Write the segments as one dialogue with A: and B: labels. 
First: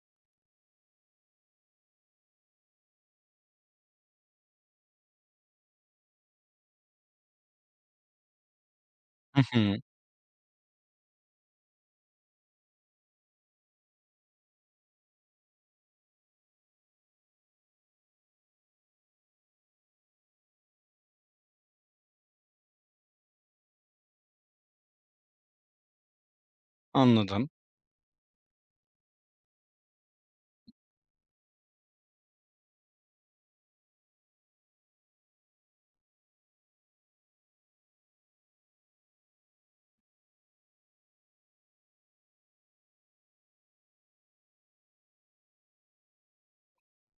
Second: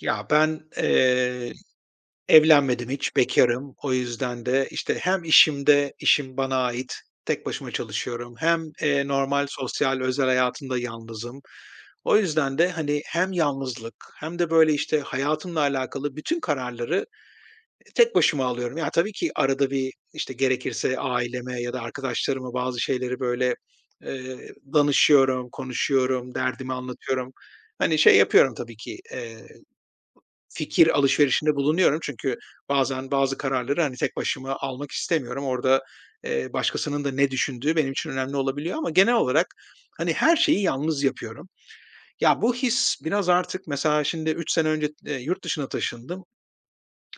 A: Ya, ben, evlenmedim hiç, bekarım. O yüzden de, işte, hem işimde işim bana ait, tek başıma çalışıyorum hem,
B: Hı
A: normal
B: hı.
A: sosyal özel hayatımda yalnızım. O yüzden de, hani, hem yalnızlık hem de, böyle, işte, hayatımla alakalı bütün kararları tek başıma alıyorum. Ya, tabii ki arada bir, işte, gerekirse aileme ya da arkadaşlarıma bazı şeyleri, böyle, danışıyorum, konuşuyorum, derdimi anlatıyorum.
B: Anladım.
A: Hani, şey yapıyorum tabii ki, fikir alışverişinde bulunuyorum. Çünkü bazen bazı kararları, hani, tek başıma almak istemiyorum. Orada, başkasının da ne düşündüğü benim için önemli olabiliyor ama genel olarak, hani, her şeyi yalnız yapıyorum. Ya, bu his biraz artık mesela şimdi 3 sene önce, yurt dışına taşındım.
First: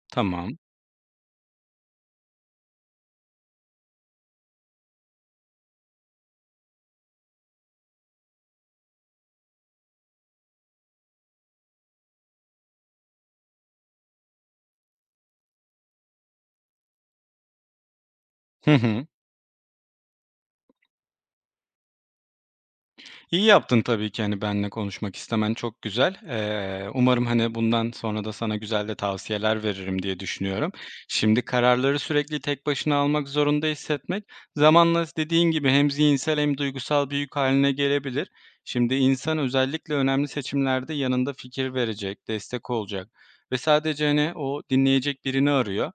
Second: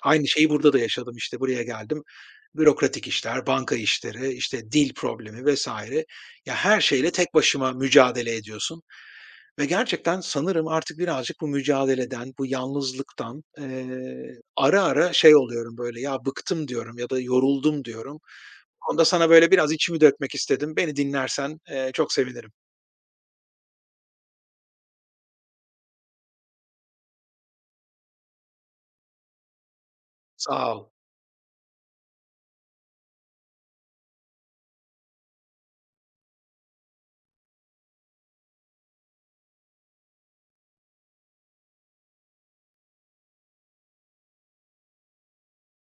A: Aynı şeyi
B: Tamam.
A: burada da yaşadım, işte, buraya geldim. Bürokratik işler, banka işleri, işte, dil problemi vesaire. Ya, her şeyle tek başıma mücadele ediyorsun. Ve gerçekten sanırım artık birazcık bu mücadeleden, bu yalnızlıktan, ara ara şey oluyorum böyle, "Ya, bıktım." diyorum ya da "Yoruldum." diyorum.
B: Hı
A: Onda
B: hı.
A: sana böyle biraz içimi dökmek istedim. Beni dinlersen, çok sevinirim.
B: İyi yaptın tabii ki, hani, benimle konuşmak istemen çok güzel. Umarım, hani, bundan sonra da sana güzel de tavsiyeler veririm diye düşünüyorum.
A: Sağ ol.
B: Şimdi kararları sürekli tek başına almak zorunda hissetmek zamanla dediğin gibi hem zihinsel hem duygusal bir yük hâline gelebilir. Şimdi insan özellikle önemli seçimlerde yanında fikir verecek, destek olacak ve sadece, hani, o dinleyecek birini arıyor.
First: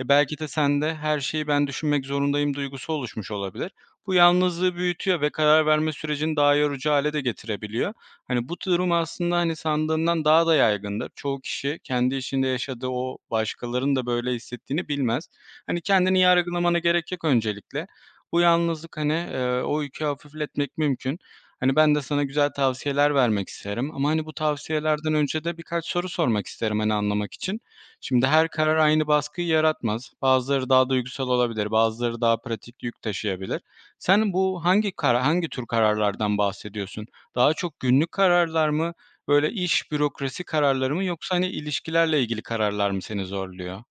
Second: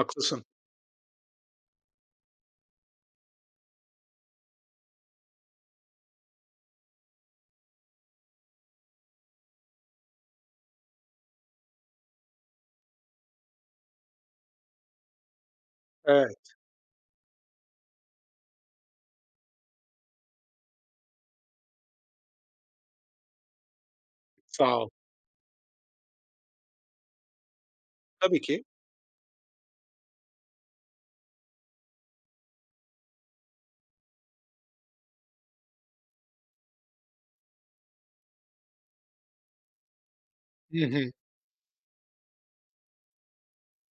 B: E, belki de sende her şeyi ben düşünmek zorundayım duygusu oluşmuş olabilir. Bu yalnızlığı büyütüyor ve karar verme sürecini daha yorucu hale de getirebiliyor. Hani, bu durum aslında, hani, sandığından daha da yaygındır. Çoğu kişi kendi içinde yaşadığı o başkalarının da böyle hissettiğini bilmez. Hani, kendini
A: Evet,
B: yargılamana gerek yok öncelikle. Bu yalnızlık, hani, o yükü hafifletmek mümkün. Hani, ben de sana güzel tavsiyeler vermek isterim ama, hani, bu
A: sağ ol.
B: tavsiyelerden önce de birkaç soru sormak isterim, hani, anlamak için. Şimdi
A: Tabii
B: her
A: ki.
B: karar aynı baskıyı yaratmaz. Bazıları daha duygusal olabilir, bazıları daha pratik yük taşıyabilir. Sen bu hangi tür kararlardan bahsediyorsun? Daha çok günlük kararlar mı, böyle iş, bürokrasi
A: Hı
B: kararları mı
A: hı.
B: yoksa, hani, ilişkilerle ilgili kararlar mı seni zorluyor?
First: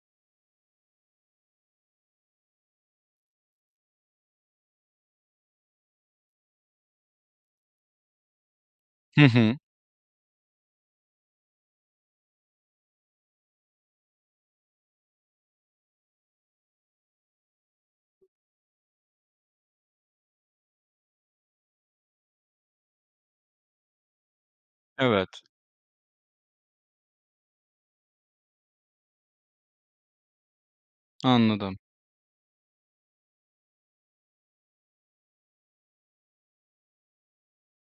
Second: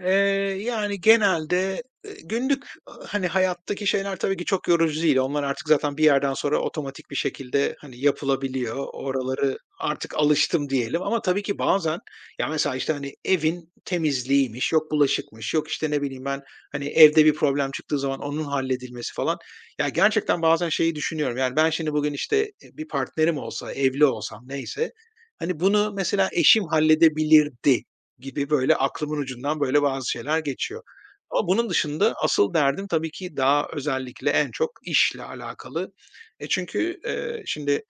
A: Ee, yani genelde günlük hani hayattaki şeyler tabii ki çok yorucu değil. Onlar artık zaten bir yerden sonra otomatik bir şekilde hani yapılabiliyor.
B: Hı hı.
A: Oraları artık alıştım diyelim. Ama tabii ki bazen ya mesela işte hani evin temizliğiymiş, yok bulaşıkmış, yok işte ne bileyim ben hani evde bir problem çıktığı zaman onun halledilmesi falan. Ya gerçekten bazen şeyi düşünüyorum. Yani ben şimdi bugün işte bir partnerim olsa, evli olsam neyse
B: Evet,
A: hani bunu mesela eşim halledebilirdi gibi böyle aklımın ucundan böyle bazı şeyler geçiyor. Ama bunun
B: anladım.
A: dışında asıl derdim tabii ki daha özellikle en çok işle alakalı. Çünkü, şimdi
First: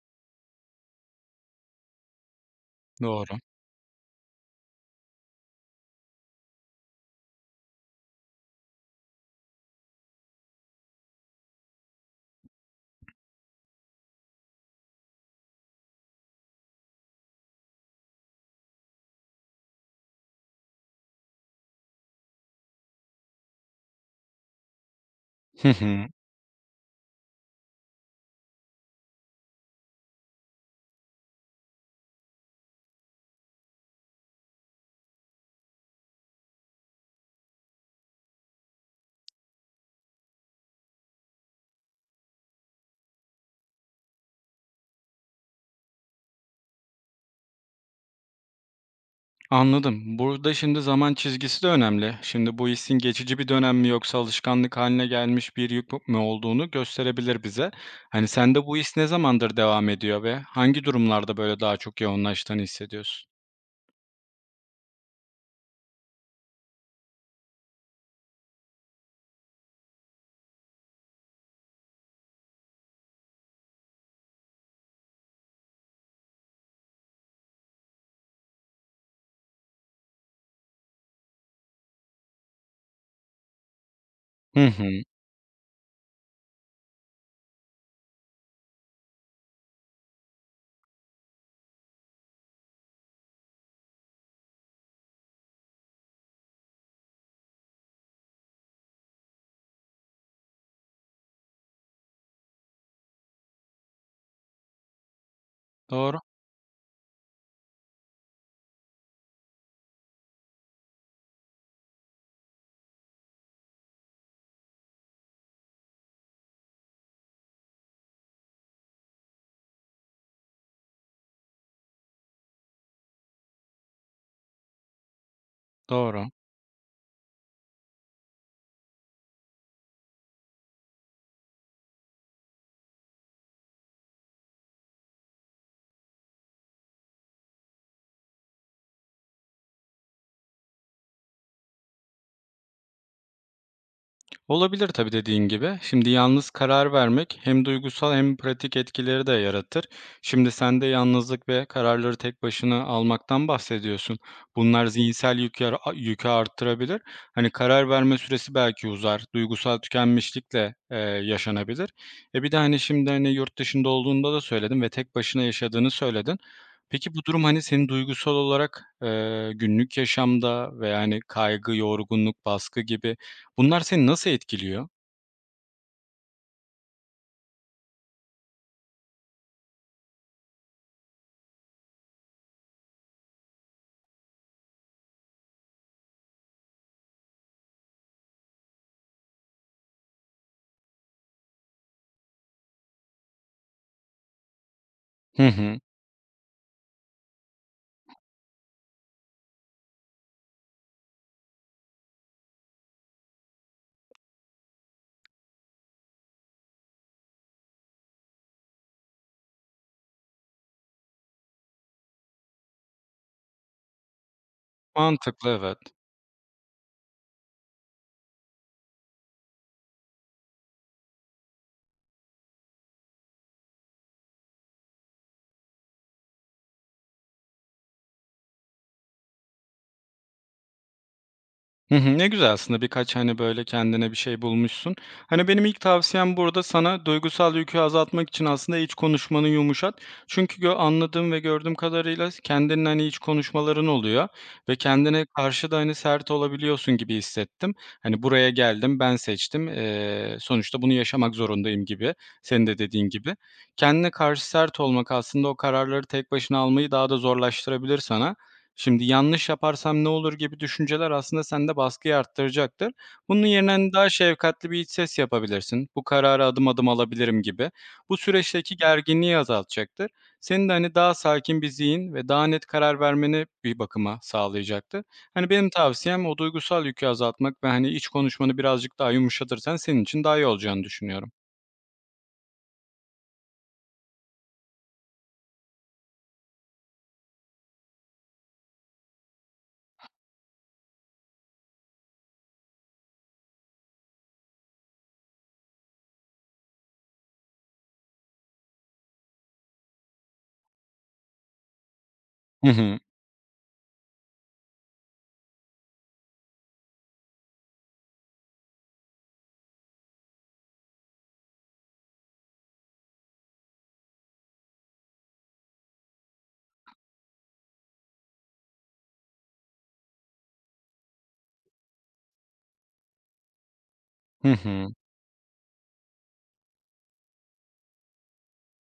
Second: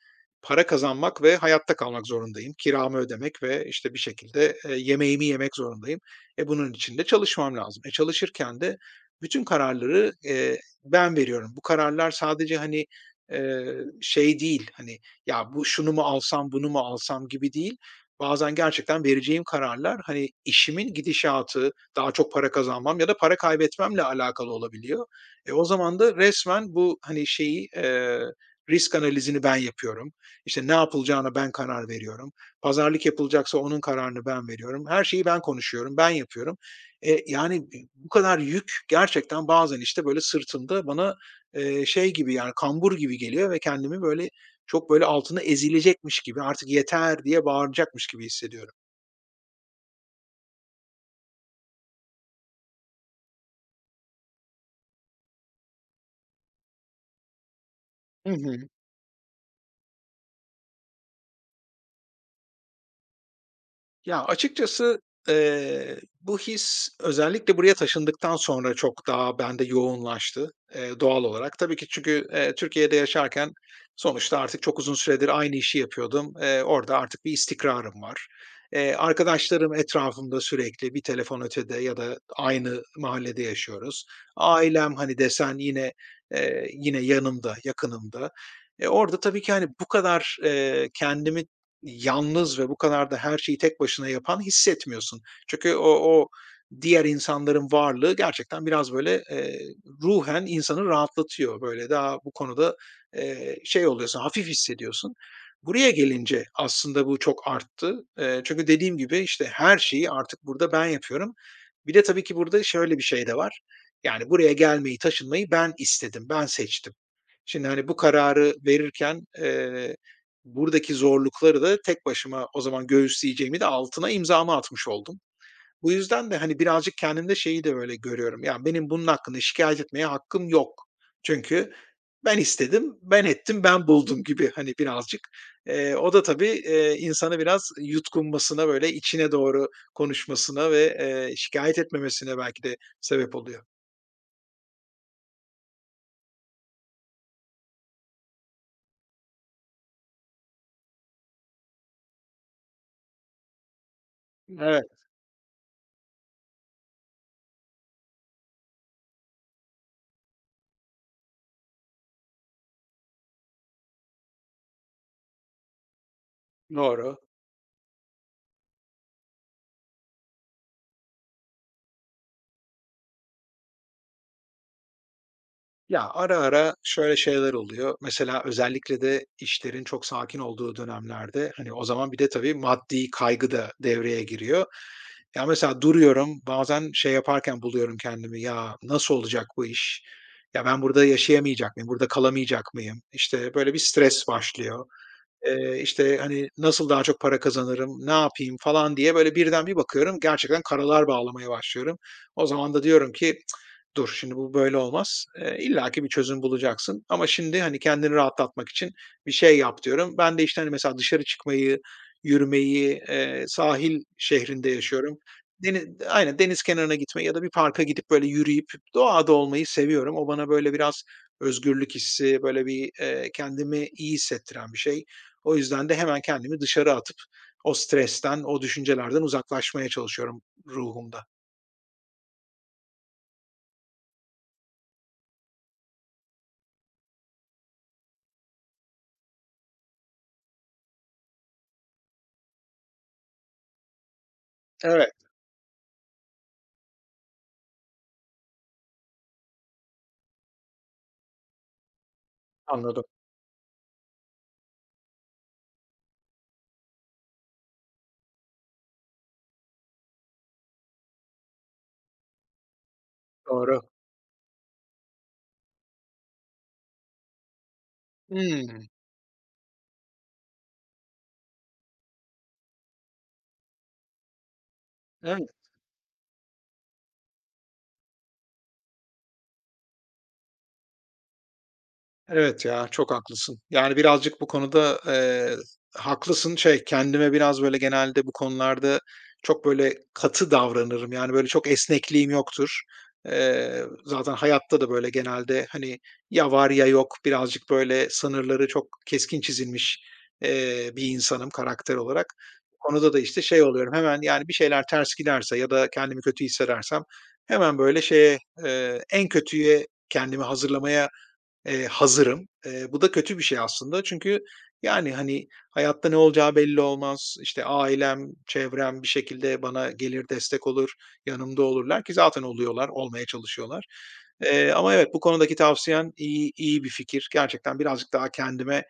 A: para kazanmak ve hayatta kalmak zorundayım. Kiramı
B: Doğru.
A: ödemek ve, işte, bir şekilde, yemeğimi yemek zorundayım. Bunun için de çalışmam lazım. Çalışırken de bütün kararları, ben veriyorum. Bu kararlar sadece, hani, şey değil, hani, "Ya, bu şunu mu alsam, bunu mu alsam?" gibi değil. Bazen gerçekten vereceğim kararlar, hani, işimin gidişatı, daha çok para kazanmam ya da para kaybetmemle alakalı olabiliyor. O
B: Hı
A: zaman
B: hı.
A: da resmen bu, hani, şeyi, risk analizini ben yapıyorum. İşte, ne yapılacağına ben karar veriyorum. Pazarlık yapılacaksa onun kararını ben veriyorum. Her şeyi ben konuşuyorum, ben yapıyorum. Yani, bu kadar yük gerçekten bazen, işte, böyle, sırtımda bana, şey gibi, yani, kambur gibi geliyor ve kendimi, böyle, çok böyle altına ezilecekmiş gibi, artık yeter diye bağıracakmış gibi hissediyorum.
B: Anladım. Burada şimdi zaman çizgisi de önemli. Şimdi bu hissin geçici bir dönem mi yoksa alışkanlık haline gelmiş bir yük mü olduğunu gösterebilir bize. Hani,
A: Hı
B: sende
A: hı.
B: bu his ne zamandır devam ediyor ve hangi durumlarda böyle daha çok yoğunlaştığını hissediyorsun?
A: Ya, açıkçası, bu his özellikle buraya taşındıktan sonra çok daha bende yoğunlaştı, doğal olarak. Tabii ki çünkü, Türkiye'de yaşarken sonuçta artık çok uzun süredir aynı işi yapıyordum. Orada artık bir istikrarım var. Arkadaşlarım etrafımda sürekli bir telefon ötede ya da aynı mahallede yaşıyoruz.
B: Hı
A: Ailem,
B: hı.
A: hani, desen yine, yine yanımda, yakınımda. Orada tabii ki, hani, bu kadar, kendimi yalnız ve bu kadar da her şeyi tek başına yapan hissetmiyorsun. Çünkü o diğer insanların varlığı gerçekten biraz böyle, ruhen insanı rahatlatıyor. Böyle daha bu konuda, şey oluyorsun, hafif hissediyorsun. Buraya
B: Doğru,
A: gelince aslında bu çok arttı. Çünkü dediğim gibi, işte, her şeyi artık burada ben yapıyorum. Bir de tabii ki burada şöyle bir şey de var. Yani buraya gelmeyi, taşınmayı ben istedim, ben seçtim. Şimdi, hani, bu kararı verirken, buradaki zorlukları da tek başıma o zaman göğüsleyeceğimi de altına imzamı atmış oldum. Bu
B: doğru.
A: yüzden de, hani, birazcık kendimde şeyi de böyle görüyorum. Yani benim bunun hakkında şikayet etmeye hakkım yok. Çünkü ben istedim, ben ettim, ben buldum gibi, hani, birazcık. O da tabii, insanı biraz yutkunmasına, böyle içine doğru konuşmasına ve, şikâyet etmemesine belki de sebep oluyor.
B: Olabilir tabii dediğin gibi. Şimdi yalnız karar vermek hem duygusal hem pratik etkileri de yaratır. Şimdi sen de yalnızlık ve kararları tek başına almaktan bahsediyorsun. Bunlar
A: Evet,
B: zihinsel yükü, yükü arttırabilir. Hani karar verme süresi belki uzar. Duygusal tükenmişlikle yaşanabilir. E bir de hani şimdi hani yurt dışında olduğunda da söyledin ve tek başına yaşadığını söyledin. Peki
A: doğru.
B: bu durum hani seni duygusal olarak günlük yaşamda ve yani kaygı, yorgunluk, baskı gibi bunlar seni nasıl etkiliyor?
A: Ya, ara ara şöyle şeyler oluyor. Mesela özellikle de işlerin çok sakin olduğu dönemlerde, hani, o zaman bir de tabii maddi kaygı da devreye giriyor. Ya, mesela duruyorum, bazen şey yaparken buluyorum kendimi, "Ya, nasıl olacak bu iş? Ya, ben burada yaşayamayacak mıyım? Burada kalamayacak mıyım?" İşte, böyle bir stres başlıyor.
B: Hı hı.
A: İşte, hani, "Nasıl daha çok para kazanırım? Ne yapayım?" falan diye böyle birden bir bakıyorum, gerçekten karalar bağlamaya başlıyorum. O zaman da diyorum ki dur şimdi bu böyle olmaz. Ki bir çözüm bulacaksın ama şimdi, hani, kendini rahatlatmak için bir şey yap diyorum. Ben de, işte, hani, mesela dışarı çıkmayı, yürümeyi, sahil şehrinde yaşıyorum.
B: Mantıklı, evet.
A: Aynen, deniz kenarına gitmeyi ya da bir parka gidip böyle yürüyüp doğada olmayı seviyorum. O bana böyle biraz özgürlük hissi, böyle bir, kendimi iyi hissettiren bir şey. O yüzden de hemen kendimi dışarı atıp o stresten, o düşüncelerden uzaklaşmaya çalışıyorum ruhumda.
B: Hı hı. Ne güzel aslında birkaç, hani, böyle kendine bir şey bulmuşsun. Hani, benim ilk tavsiyem burada sana duygusal yükü azaltmak için aslında iç konuşmanı yumuşat. Çünkü anladığım ve gördüğüm kadarıyla kendinin, hani, iç konuşmaların oluyor ve
A: Evet,
B: kendine karşı da, hani, sert olabiliyorsun gibi hissettim. Hani, buraya geldim, ben seçtim, sonuçta bunu yaşamak zorundayım gibi, senin de
A: anladım.
B: dediğin gibi. Kendine karşı sert olmak aslında o kararları tek başına almayı daha da zorlaştırabilir sana. Şimdi yanlış yaparsam ne olur gibi düşünceler aslında sende baskıyı arttıracaktır. Bunun yerine,
A: Doğru.
B: hani, daha şefkatli bir iç ses yapabilirsin. Bu kararı adım adım alabilirim gibi. Bu süreçteki
A: Hımm.
B: gerginliği azaltacaktır. Senin de, hani, daha sakin bir zihin ve daha net karar vermeni bir bakıma sağlayacaktır.
A: Evet,
B: Hani, benim tavsiyem o duygusal yükü azaltmak ve, hani, iç konuşmanı birazcık daha yumuşatırsan senin için daha iyi olacağını düşünüyorum.
A: evet ya, çok haklısın. Yani birazcık bu konuda, haklısın. Şey, kendime biraz böyle genelde bu konularda çok böyle katı davranırım. Yani böyle çok esnekliğim yoktur. Zaten hayatta da böyle genelde, hani, ya var ya yok birazcık böyle sınırları çok keskin çizilmiş, bir insanım karakter olarak.
B: Hı
A: Bu
B: hı.
A: konuda da işte şey oluyorum, hemen yani bir şeyler ters giderse ya da kendimi kötü hissedersem hemen böyle şeye, en kötüye kendimi hazırlamaya hazırım. Bu da kötü bir şey aslında çünkü, yani, hani, hayatta ne olacağı belli olmaz. İşte, ailem, çevrem bir şekilde bana gelir, destek olur, yanımda olurlar ki zaten oluyorlar, olmaya çalışıyorlar.
B: Hı hı.
A: Ama evet, bu konudaki tavsiyen iyi bir fikir. Gerçekten birazcık daha kendime,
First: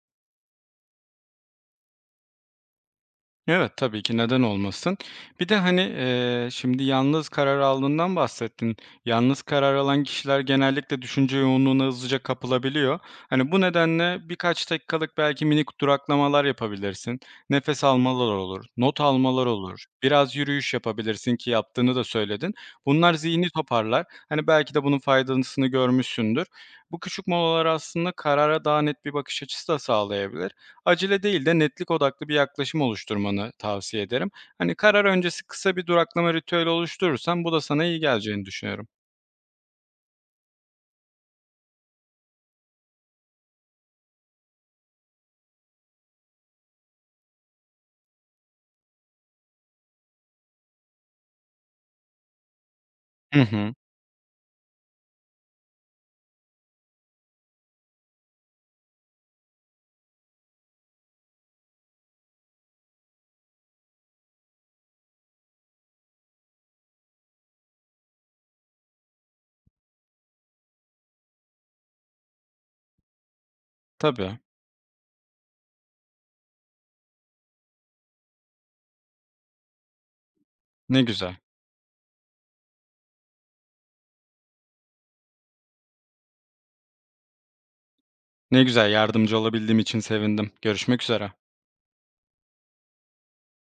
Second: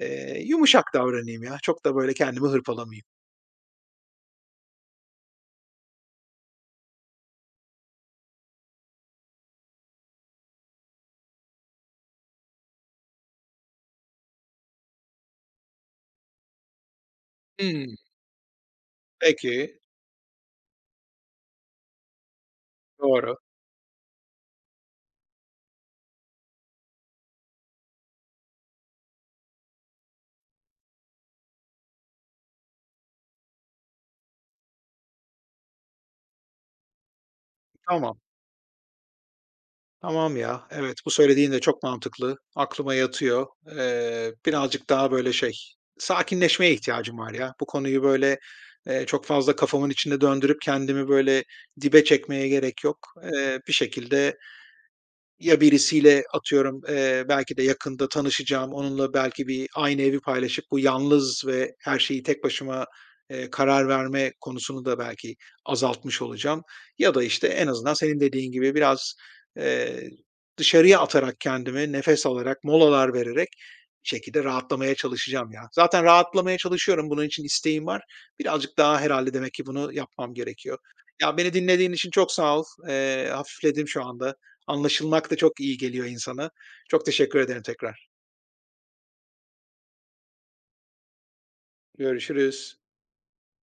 A: yumuşak davranayım ya. Çok da böyle kendimi hırpalamayayım.
B: Evet, tabii ki, neden olmasın? Bir de, hani, şimdi yalnız karar aldığından bahsettin. Yalnız karar alan kişiler genellikle düşünce yoğunluğuna hızlıca kapılabiliyor. Hani, bu nedenle birkaç dakikalık belki minik duraklamalar yapabilirsin. Nefes
A: Hımm,
B: almalar olur, not almalar
A: peki,
B: olur, biraz yürüyüş yapabilirsin ki yaptığını da söyledin. Bunlar
A: doğru.
B: zihni toparlar. Hani, belki de bunun faydasını görmüşsündür. Bu küçük molalar aslında karara daha net bir bakış açısı da sağlayabilir. Acele değil de netlik odaklı bir yaklaşım oluşturmanı tavsiye ederim. Hani karar öncesi kısa bir duraklama ritüeli oluşturursan bu da sana iyi
A: Tamam.
B: geleceğini düşünüyorum.
A: Tamam ya. Evet, bu söylediğin de çok mantıklı. Aklıma yatıyor. Birazcık daha böyle şey, sakinleşmeye ihtiyacım var ya. Bu konuyu böyle, çok fazla kafamın içinde döndürüp kendimi böyle dibe çekmeye gerek yok.
B: Hı
A: Bir
B: hı.
A: şekilde ya birisiyle atıyorum, belki de yakında tanışacağım, onunla belki bir aynı evi paylaşıp bu yalnız ve her şeyi tek başıma, karar verme konusunu da belki azaltmış olacağım. Ya da, işte, en azından senin dediğin gibi biraz, eee, dışarıya atarak kendimi, nefes alarak, molalar vererek bir
B: Tabii.
A: şekilde rahatlamaya çalışacağım ya. Zaten rahatlamaya çalışıyorum, bunun için isteğim var. Birazcık daha herhalde demek ki bunu yapmam gerekiyor.
B: Ne güzel.
A: Ya, beni dinlediğin için çok sağ ol. Hafifledim şu anda. Anlaşılmak da çok iyi geliyor insana. Çok teşekkür ederim tekrar.
B: Ne güzel yardımcı olabildiğim için sevindim. Görüşmek üzere.
A: Görüşürüz.